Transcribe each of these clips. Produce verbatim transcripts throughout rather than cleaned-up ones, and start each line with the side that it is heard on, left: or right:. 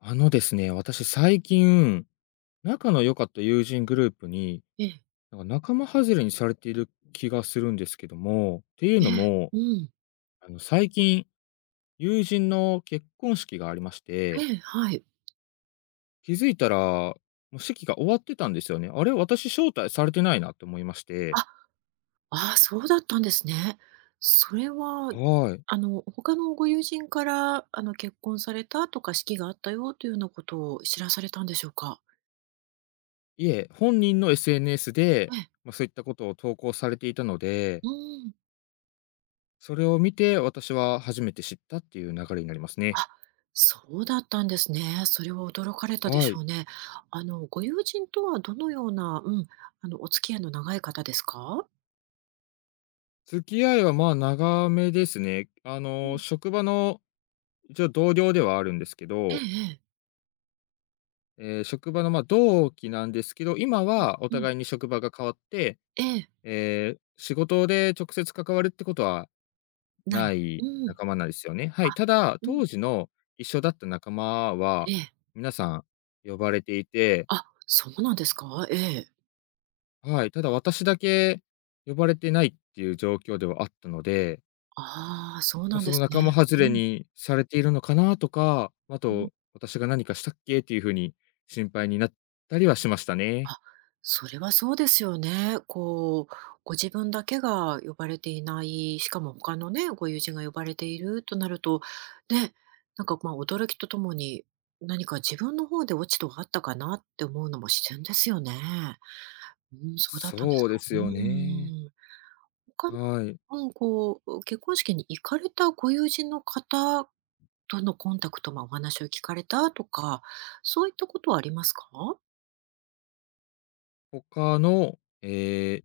left: あのですね、私最近、仲の良かった友人グループに、
right: ええ、
left: なんか仲間外れにされている気がするんですけども、っていう
right: ええ、
left: のも、
right: うん。
left: あの最近、友人の結婚式がありまして、
right: ええ、はい。
left: 気づいたら、もう式が終わってたんですよね。あれ、私招待されてないなって思いまして。
right: あ、ああ、そうだったんですね。それは、
left: はい。
right: あの、他のご友人から、あの、結婚されたとか、式があったよというようなことを知らされたんでしょうか？
left: いえ、本人の エスエヌエス で、
right: ええ、
left: まあ、そういったことを投稿されていたので、
right: うん。
left: それを見て私は初めて知ったっていう流れになりますね。
right: あ、そうだったんですね。それは驚かれたで
left: は
right: し
left: い。
right: ょうね。あの、ご友人とはどのような、うん、あの、お付き合いの長い方ですか？
left: 付き合いは、まあ、長めですね。あ
right: う
left: の、
right: ん。
left: 職場の一応同僚ではあるんですけ
right: ええ
left: ど、
right: ええ。
left: ええ、職場の、ま、あ同期なんですけど、今はお
right: うん、うん。
left: 互いに職場が変わって、
right: ええ、
left: ええ、仕事で直接関わるってことは
right: な
left: な
right: い。
left: い
right: うん。
left: 仲間なんですよね。はい。
right: あ、
left: ただ、
right: うん、
left: 当時の一緒だった仲間
right: え
left: は、
right: え。
left: 皆さん呼ばれていて、
right: あ、そうなんですか？ええ。
left: はい、ただ私だけ呼ばれてないっていう状況ではあったので、
right: ああ、そう
left: ま、
right: なん
left: そ
right: で
left: の
right: すね。
left: 仲間外
right: う
left: れ
right: ん、
left: にされているのかなとか、あ
right: うん。
left: と、私が何かしたっけっていう風に心配になったりはしましたね。
right: あ、それはそうですよね。こう、ご自分だけが呼ばれていない、しかも他のね、ご友人が呼ばれているとなると、ね、なんか、ま、驚きとともに、何か自分の方で落ち度があったかなって思うのも自然ですよね。うん、そうだったんで
left: そ
right: す
left: うで
right: か。
left: す
right: う
left: よね。
right: ん。他の
left: はい。
right: うん、こう、結婚式に行かれたご友人の方とのコンタクト、まあ、お話を聞かれたとか、そういったことはありますか？
left: 他の、ええ、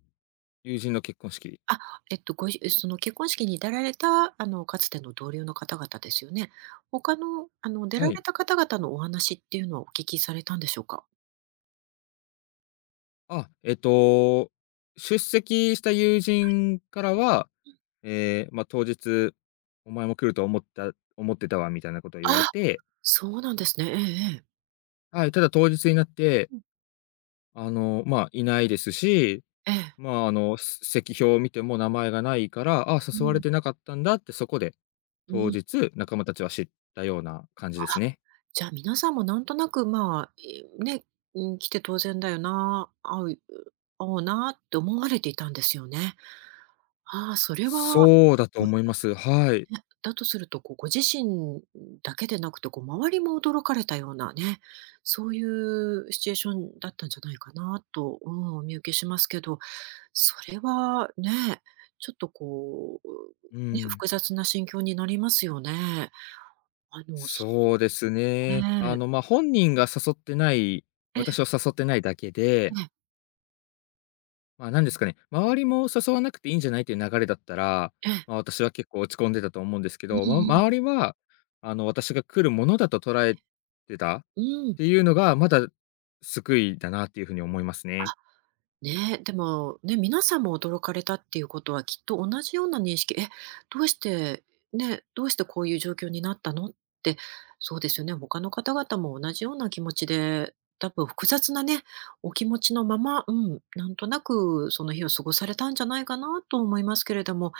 left: 友人の結婚式
right: あ、えっと、ごじその結婚式に出られた、あの、かつての同僚の方々ですよね。他の、あの、出
left: は
right: ら
left: い。
right: れた方々のお話っていうのはお聞きされたんでしょうか？
left: あ、えっと、出席した友人からは、ええ、ま、当日「お前も来ると思った思ってたわ」みたいなことを言われ
right: あ、
left: て、
right: そうなんですね。ええええ。
left: はい、ただ当日になって、
right: うん。
left: あの、ま、いないですし、
right: ええ。
left: まあ、あの、せ席表を見ても名前がないから、ああ、
right: う
left: 誘われ
right: ん。
left: てなかったんだって、そこで
right: う
left: 当
right: ん。
left: 日、仲間たちは知ったような感じですね。
right: じゃあ皆さんもなんとなく、まあ、え、ね、うん、来て当然だよな、会う会おうなって思われていたんですよね。ああ、それは、
left: そうだと
right: ま、
left: 思います。はい。
right: ね、だとすると、こう、ご自身だけでなくて、こう、周りも驚かれたようなね、そういうシチュエーションだったんじゃないかなと、うん、お見受けしますけど、それはね、ちょっとこう、
left: う
right: ね、
left: ん。
right: 複雑な心境になりますよね。あの、
left: そうですね。
right: ね
left: あ
right: え。
left: の、まあ、本人が誘ってない
right: え
left: 私を
right: え
left: 誘ってないだけ
right: え
left: で、
right: え、
left: まあ、なんですかね、周りも誘わなくていいんじゃないという流れだったら、
right: ええ。
left: まあ、私は結構落ち込んでたと思うんですけ
right: うん
left: ど、ま
right: う
left: 周
right: ん
left: りは、あの、私が来るものだと捉えてた
right: うん。
left: ていうのが、まだ救いだなっていうふうに思います
right: あ、
left: ね。
right: ね、でも、ね、皆さんも驚かれたっていうことはきっと同じような認識、え、どうして、ね、どうしてこういう状況になったのって、そうですよね、他の方々も同じような気持ちで、多分複雑なね、お気持ちのまま、うん、なんとなくその日を過ごされたんじゃないかなと思いますけれども、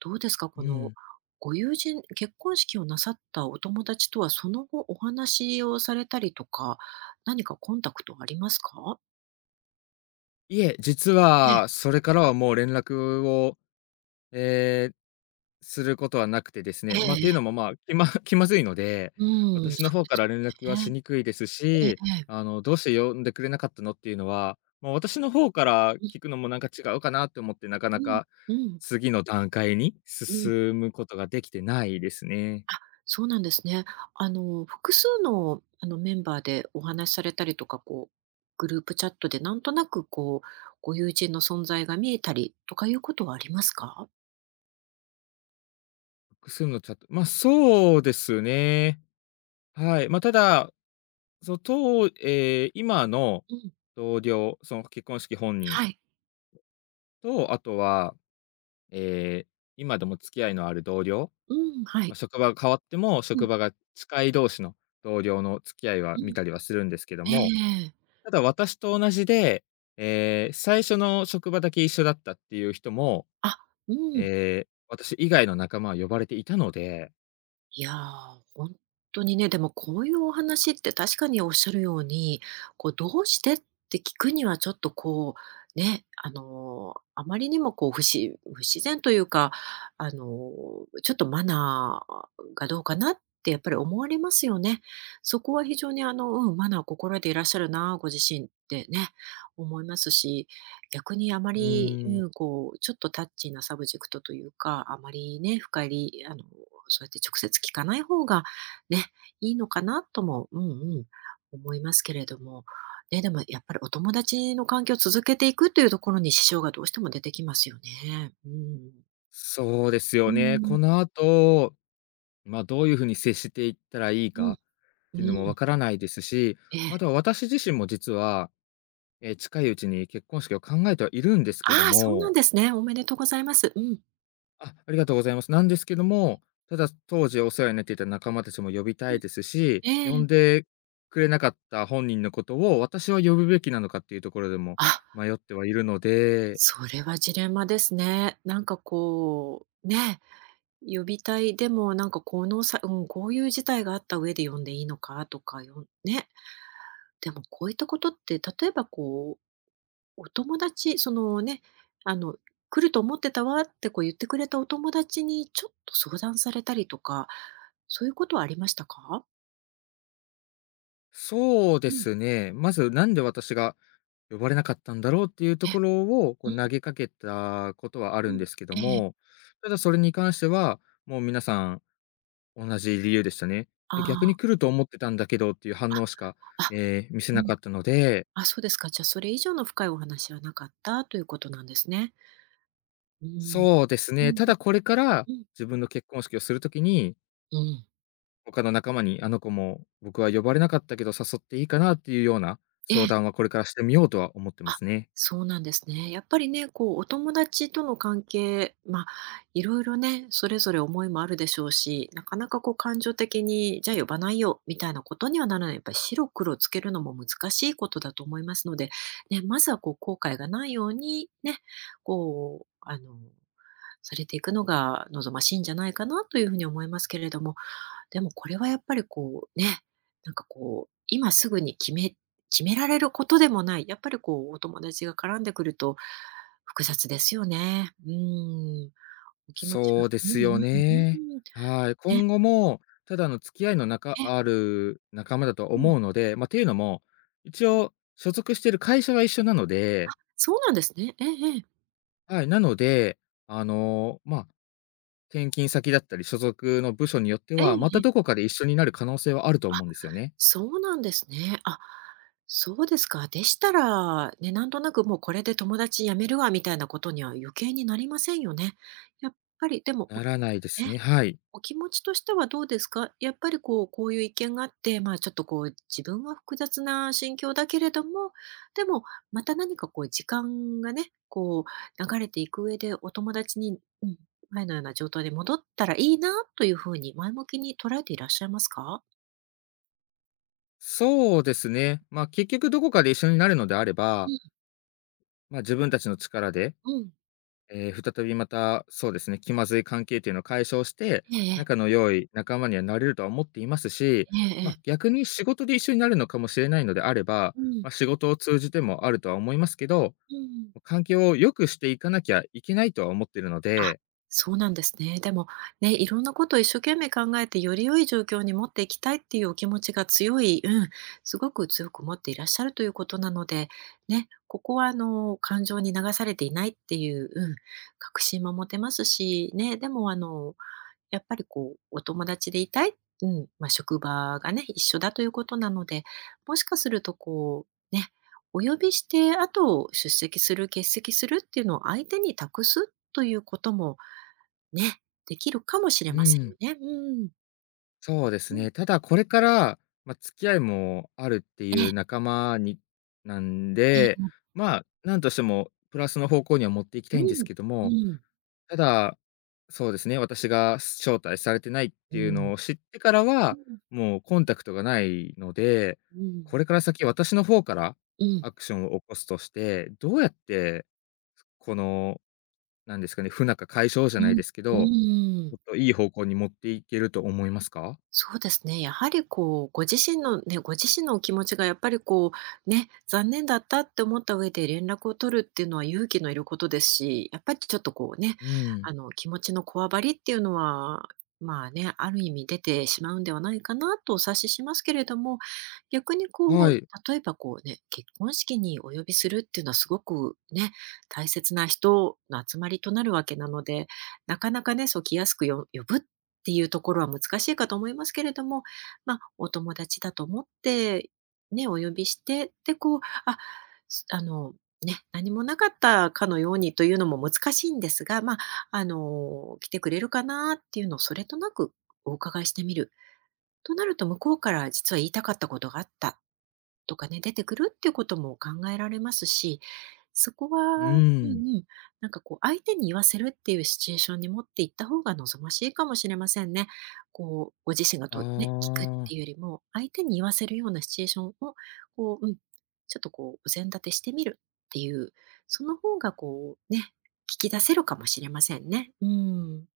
right: どうですか、
left: う
right: この
left: ん。
right: ご友人、結婚式をなさったお友達とはその後お話をされたりとか、何かコンタクトありますか？
left: いえ、実はそれからはもう連絡を、えーすることはなくてです
right: え
left: ね、ま、あっ
right: え
left: てい
right: え
left: うの
right: え。
left: も、まあ、気ま 気まずいので、
right: うーん、
left: 私の
right: そ
left: 方
right: うで
left: から連絡
right: す
left: は
right: よ
left: し
right: ね。
left: にくいです
right: ええ
left: し、
right: ええ。
left: あの、どうして呼んでくれなかったのっていうのは、もう私の方から
right: うん
left: 聞くのもなんか違うかなと思って、なか
right: う
left: な
right: ん
left: か
right: うん
left: 次の段階に
right: うん。
left: 進むことができてないですね。
right: あ、そうなんですね。あの、複数のあの、メンバーでお話しされたりとか、こう、グループチャットでなんとなくこう、ご友人の存在が見えたりとかいうことはありますか？
left: 複数のチャットまあ、そうですね。はい。まあ、ただその、うええ、今の
right: うん、
left: 同僚、その結婚式本人
right: はい。
left: と、あとは、えー今でも付き合いのある同僚、
right: うん、は
left: まあ、
right: い。
left: 職場が変わっても、
right: う
left: 職
right: ん
left: 場が近い同士の同僚の付き合いは
right: う
left: 見
right: ん。
left: たりはするんですけど
right: ええ
left: も、
right: ええ。
left: ただ私と同じで、えー最初の職場だけ一緒だったっていう人も、
right: あ、うん。
left: えー私以外の仲間は呼ばれていたので、
right: いや、ー本当にね、でもこういうお話って確かにおっしゃるように、こう「どうして？」って聞くにはちょっとこう、ね、あの、あまりにもこう不自不自然というか、あの、ちょっとマナーがどうかなってやっぱり思われますよね。そこは非常にあの、うん、マナーを心得ていらっしゃるな、ご自身ってね、思いますし、逆にあま
left: うー
right: り、
left: ん、
right: うん、こうちょっとタッチーなサブジェクトというか、あまりね、深入りあのそうやって直接聞かない方がね、いいのかなとも、うんうん、思いますけれども。ね、でもやっぱりお友達の関係を続けていくというところに支障がどうしても出てきますよね。うん。
left: そうですよ
right: うん、
left: ね。
right: う
left: こ
right: ん、
left: の後、まあ、どういう風に接していったらいいかっ
right: う
left: ていうのも
right: ん。
left: わからないですし、
right: ええ。
left: あとは私自身も実は、え、近いうちに結婚式を考えてはいるんですけど
right: ああ、そうなん
left: も、
right: ですね。おめでとうございます。うん。
left: あ、ありがとうございます。なんですけども、ただ当時お世話になっていた仲間たちも呼びた
right: う
left: い
right: ん。
left: ですし、
right: え
left: 呼ん
right: え。
left: でくれなかった本人のことを私は呼ぶべきなのかっていうところでも
right: あ、
left: 迷ってはいるので、
right: それはジレンマですね。なんかこう、ね、呼びたい、でもなんかこのさうん、こういう事態があった上で呼んでいいのかとか、よね、でもこういったことって、例えばこう、お友達、そのね、あの、来ると思ってたわってこう言ってくれたお友達にちょっと相談されたりとか、そういうことはありましたか？
left: そうで
right: うん。
left: すね、まずなんで私が呼ばれなかったんだろうっていうと
right: え、
left: ころを、こう投
right: う
left: げかけたことはあ
right: ん
left: るん
right: うん。
left: ですけど
right: ええ。
left: も、ただそれに関しては、もう皆さん同じ理由でしたね。
right: あ
left: で、逆に
right: あ、
left: 来ると思ってたんだけどっていう反応し
right: あ、
left: か、
right: あ、
left: えー見せ
right: う
left: な
right: ん。
left: かったので、
right: あ、そうですか。じゃあ、それ以上の深いお話はなかったということなんですね。うん。
left: そうです
right: う
left: ね、
right: ん
left: た
right: うん
left: だこれから
right: うん。
left: 自分の結婚式をするときに、
right: うん。
left: 他の仲間に、あの子も僕は呼ばれなかったけど誘っていいかなっていうような
right: え
left: 相
right: え。
left: 談はこれからしてみようとは思ってま
right: あ、
left: すね。
right: そうなんですね。やっぱりね、こうお友達との関係、ま、あいろいろね、それぞれ思いもあるでしょうし、なかなかこう感情的に、じゃあ呼ばないよみたいなことにはならない。やっぱり白黒つけるのも難しいことだと思いますので、ね、まずはこう後悔がないようにね、こうあの、されていくのが望ましいんじゃないかなというふうに思いますけれども、でもこれはやっぱりこうね、なんかこう、今すぐに決め決められることでもない、やっぱりこうお友達が絡んでくると複雑ですよね。うん、お気持ち
left: そ
right: は
left: うで
right: うんう
left: すよ
right: んうん。
left: ね。はい。
right: ね、
left: 今後も、ただの付き合いの中
right: え、
left: ある仲間だと
right: うん。
left: 思うので、まあ、っていうのも、一応所属している会社は一緒なので、
right: そうなんですね。ええええ。
left: はい、なので、あの、まあ、転勤先だったり、所属の部署によっては、また
right: ええ
left: どこかで一緒になる可能性はあると思うんですよね。
right: そうなんですね。あ、そうですか。でしたら、ね、なんとなくもうこれで友達辞めるわみたいなことには余計になりませんよね。やっぱりでも、
left: ならないです
right: ね。
left: ね、はい。
right: お気持ちとしてはどうですか？やっぱりこう、こういう意見があって、まあ、ちょっとこう、自分は複雑な心境だけれども、でも、また何かこう時間がね、こう流れていく上で、お友達に、うん、前のような状態に戻ったらいいなというふうに前向きに捉えていらっしゃいますか？
left: そうですね、まあ、結局どこかで一緒になるのであれば、
right: う
left: まあ、自分たちの力で、
right: ん、うん。
left: えー再びまた、そうですね、気まずい関係っていうのを解消して、
right: ええ。
left: 仲の良い仲間にはなれるとは思っていますし、
right: えええ
left: まあ、
right: え。
left: 逆に仕事で一緒になるのかもしれないのであれば、
right: うん、
left: まあ、仕事を通じてもあるとは思いますけど
right: うん。
left: 環境を良くしていかなきゃいけないとは思ってるの
right: あ、
left: で。
right: そうなんですね。でも、ね、いろんなことを一生懸命考えて、より良い状況に持っていきたいっていうお気持ちが強い、うん、すごく強く持っていらっしゃるということなので、ね、ここはあの、感情に流されていないっていう、うん、確信も持てますし、ね、でもあの、やっぱりこう、お友達でいたい、うん、まあ、職場がね、一緒だということなので、もしかするとこう、ね、お呼びして、あと出席する、欠席するっていうのを相手に託すということもね、できるかもしれ
left: う
right: ませんよ
left: ん。
right: ね。うん。
left: そうです
right: うん。
left: ね。ただこれから、まあ、付き合いもあるってい
right: ええ、
left: う仲間になん
right: え
left: で、
right: え。
left: まあ、なんとしてもプラスの方向には持っていき
right: う
left: たいんです
right: ん。
left: けど
right: う
left: も、
right: ん。
left: ただ、そうですね、私が招待されてないっ
right: う
left: ていう
right: ん。
left: のを知ってから
right: う
left: は、
right: ん。
left: もうコンタクトがないので、
right: う
left: こ
right: ん。
left: れから先私の方から
right: うん。
left: アクションを起こすとして、どうやって、このなんですかね、不仲解消じ
right: う
left: ゃない
right: ん。
left: ですけ
right: う
left: ど、
right: ーん。
left: もっといい方向に持っていけると思いますか？
right: そうですね。やはりこう、ご自身のね、ご自身のお気持ちがやっぱりこう、ね、残念だったって思った上で連絡を取るっていうのは勇気のいることですし、やっぱりちょっとこうね、
left: うん。
right: あの、気持ちのこわばりっていうのは、まあね、ある意味出てしまうんではないかなとお察ししますけれども、逆にこ
left: は
right: う、
left: い。
right: 例えばこうね、結婚式にお呼びするっていうのはすごくね、大切な人の集まりとなるわけなので、なかなかね、そう来やすくよ呼ぶっっていうところは難しいかと思いますけれども、まあ、お友達だと思って、ね、お呼びして、で、こう、あ、すあの、ね、何もなかったかのようにというのも難しいんですが、まあ、あの、来てくれるかなっていうのをそれとなくお伺いしてみる。となると、向こうから実は言いたかったことがあったっとかね、出てくるっていうことも考えられますし、そこ
left: う
right: はうん
left: ーん。
right: うん、なんかこう相手に言わせるっていうシチュエーションに持っていった方が望ましいかもしれませんね。こう、ご自身が
left: あ
right: とね、聞くっ
left: あ、
right: ていうよりも、相手に言わせるようなシチュエーションを、こう、うん、ちょっとこうお膳立てしてみるっていう、その方がこうね、聞き出せるかもしれませんね。うん。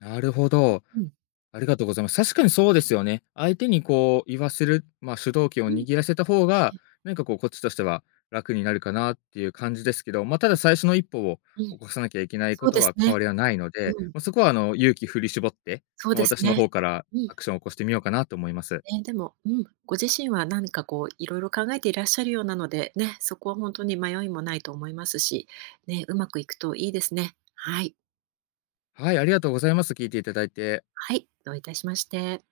left: なるほど。
right: うん。
left: ありがとうございます。確かにそうですよね。相手にこう言わせる、まあ、主導権を
right: うん。
left: 握らせた方が、
right: え、
left: なんかこうこっちとしては楽になるかなっていう感じですけど、まあ、ただ最初の一歩を
right: うん。
left: 起こさなきゃいけない
right: そ
left: こ
right: う
left: と
right: です
left: は変
right: ね。
left: わりはないので、
right: うん、
left: まあ、そこはあの勇気振り絞って、
right: そう
left: まあ、
right: です
left: 私の
right: ね。
left: 方から
right: うん。
left: アクションを起こしてみようかなと思います。
right: ね、でも、うん、ご自身は何かこういろいろ考えていらっしゃるようなので、ね、そこは本当に迷いもないと思いますし、ね、うまくいくといいですね。はい。
left: はい、ありがとうございます。聞いていただいて。
right: はい、どういたしまして。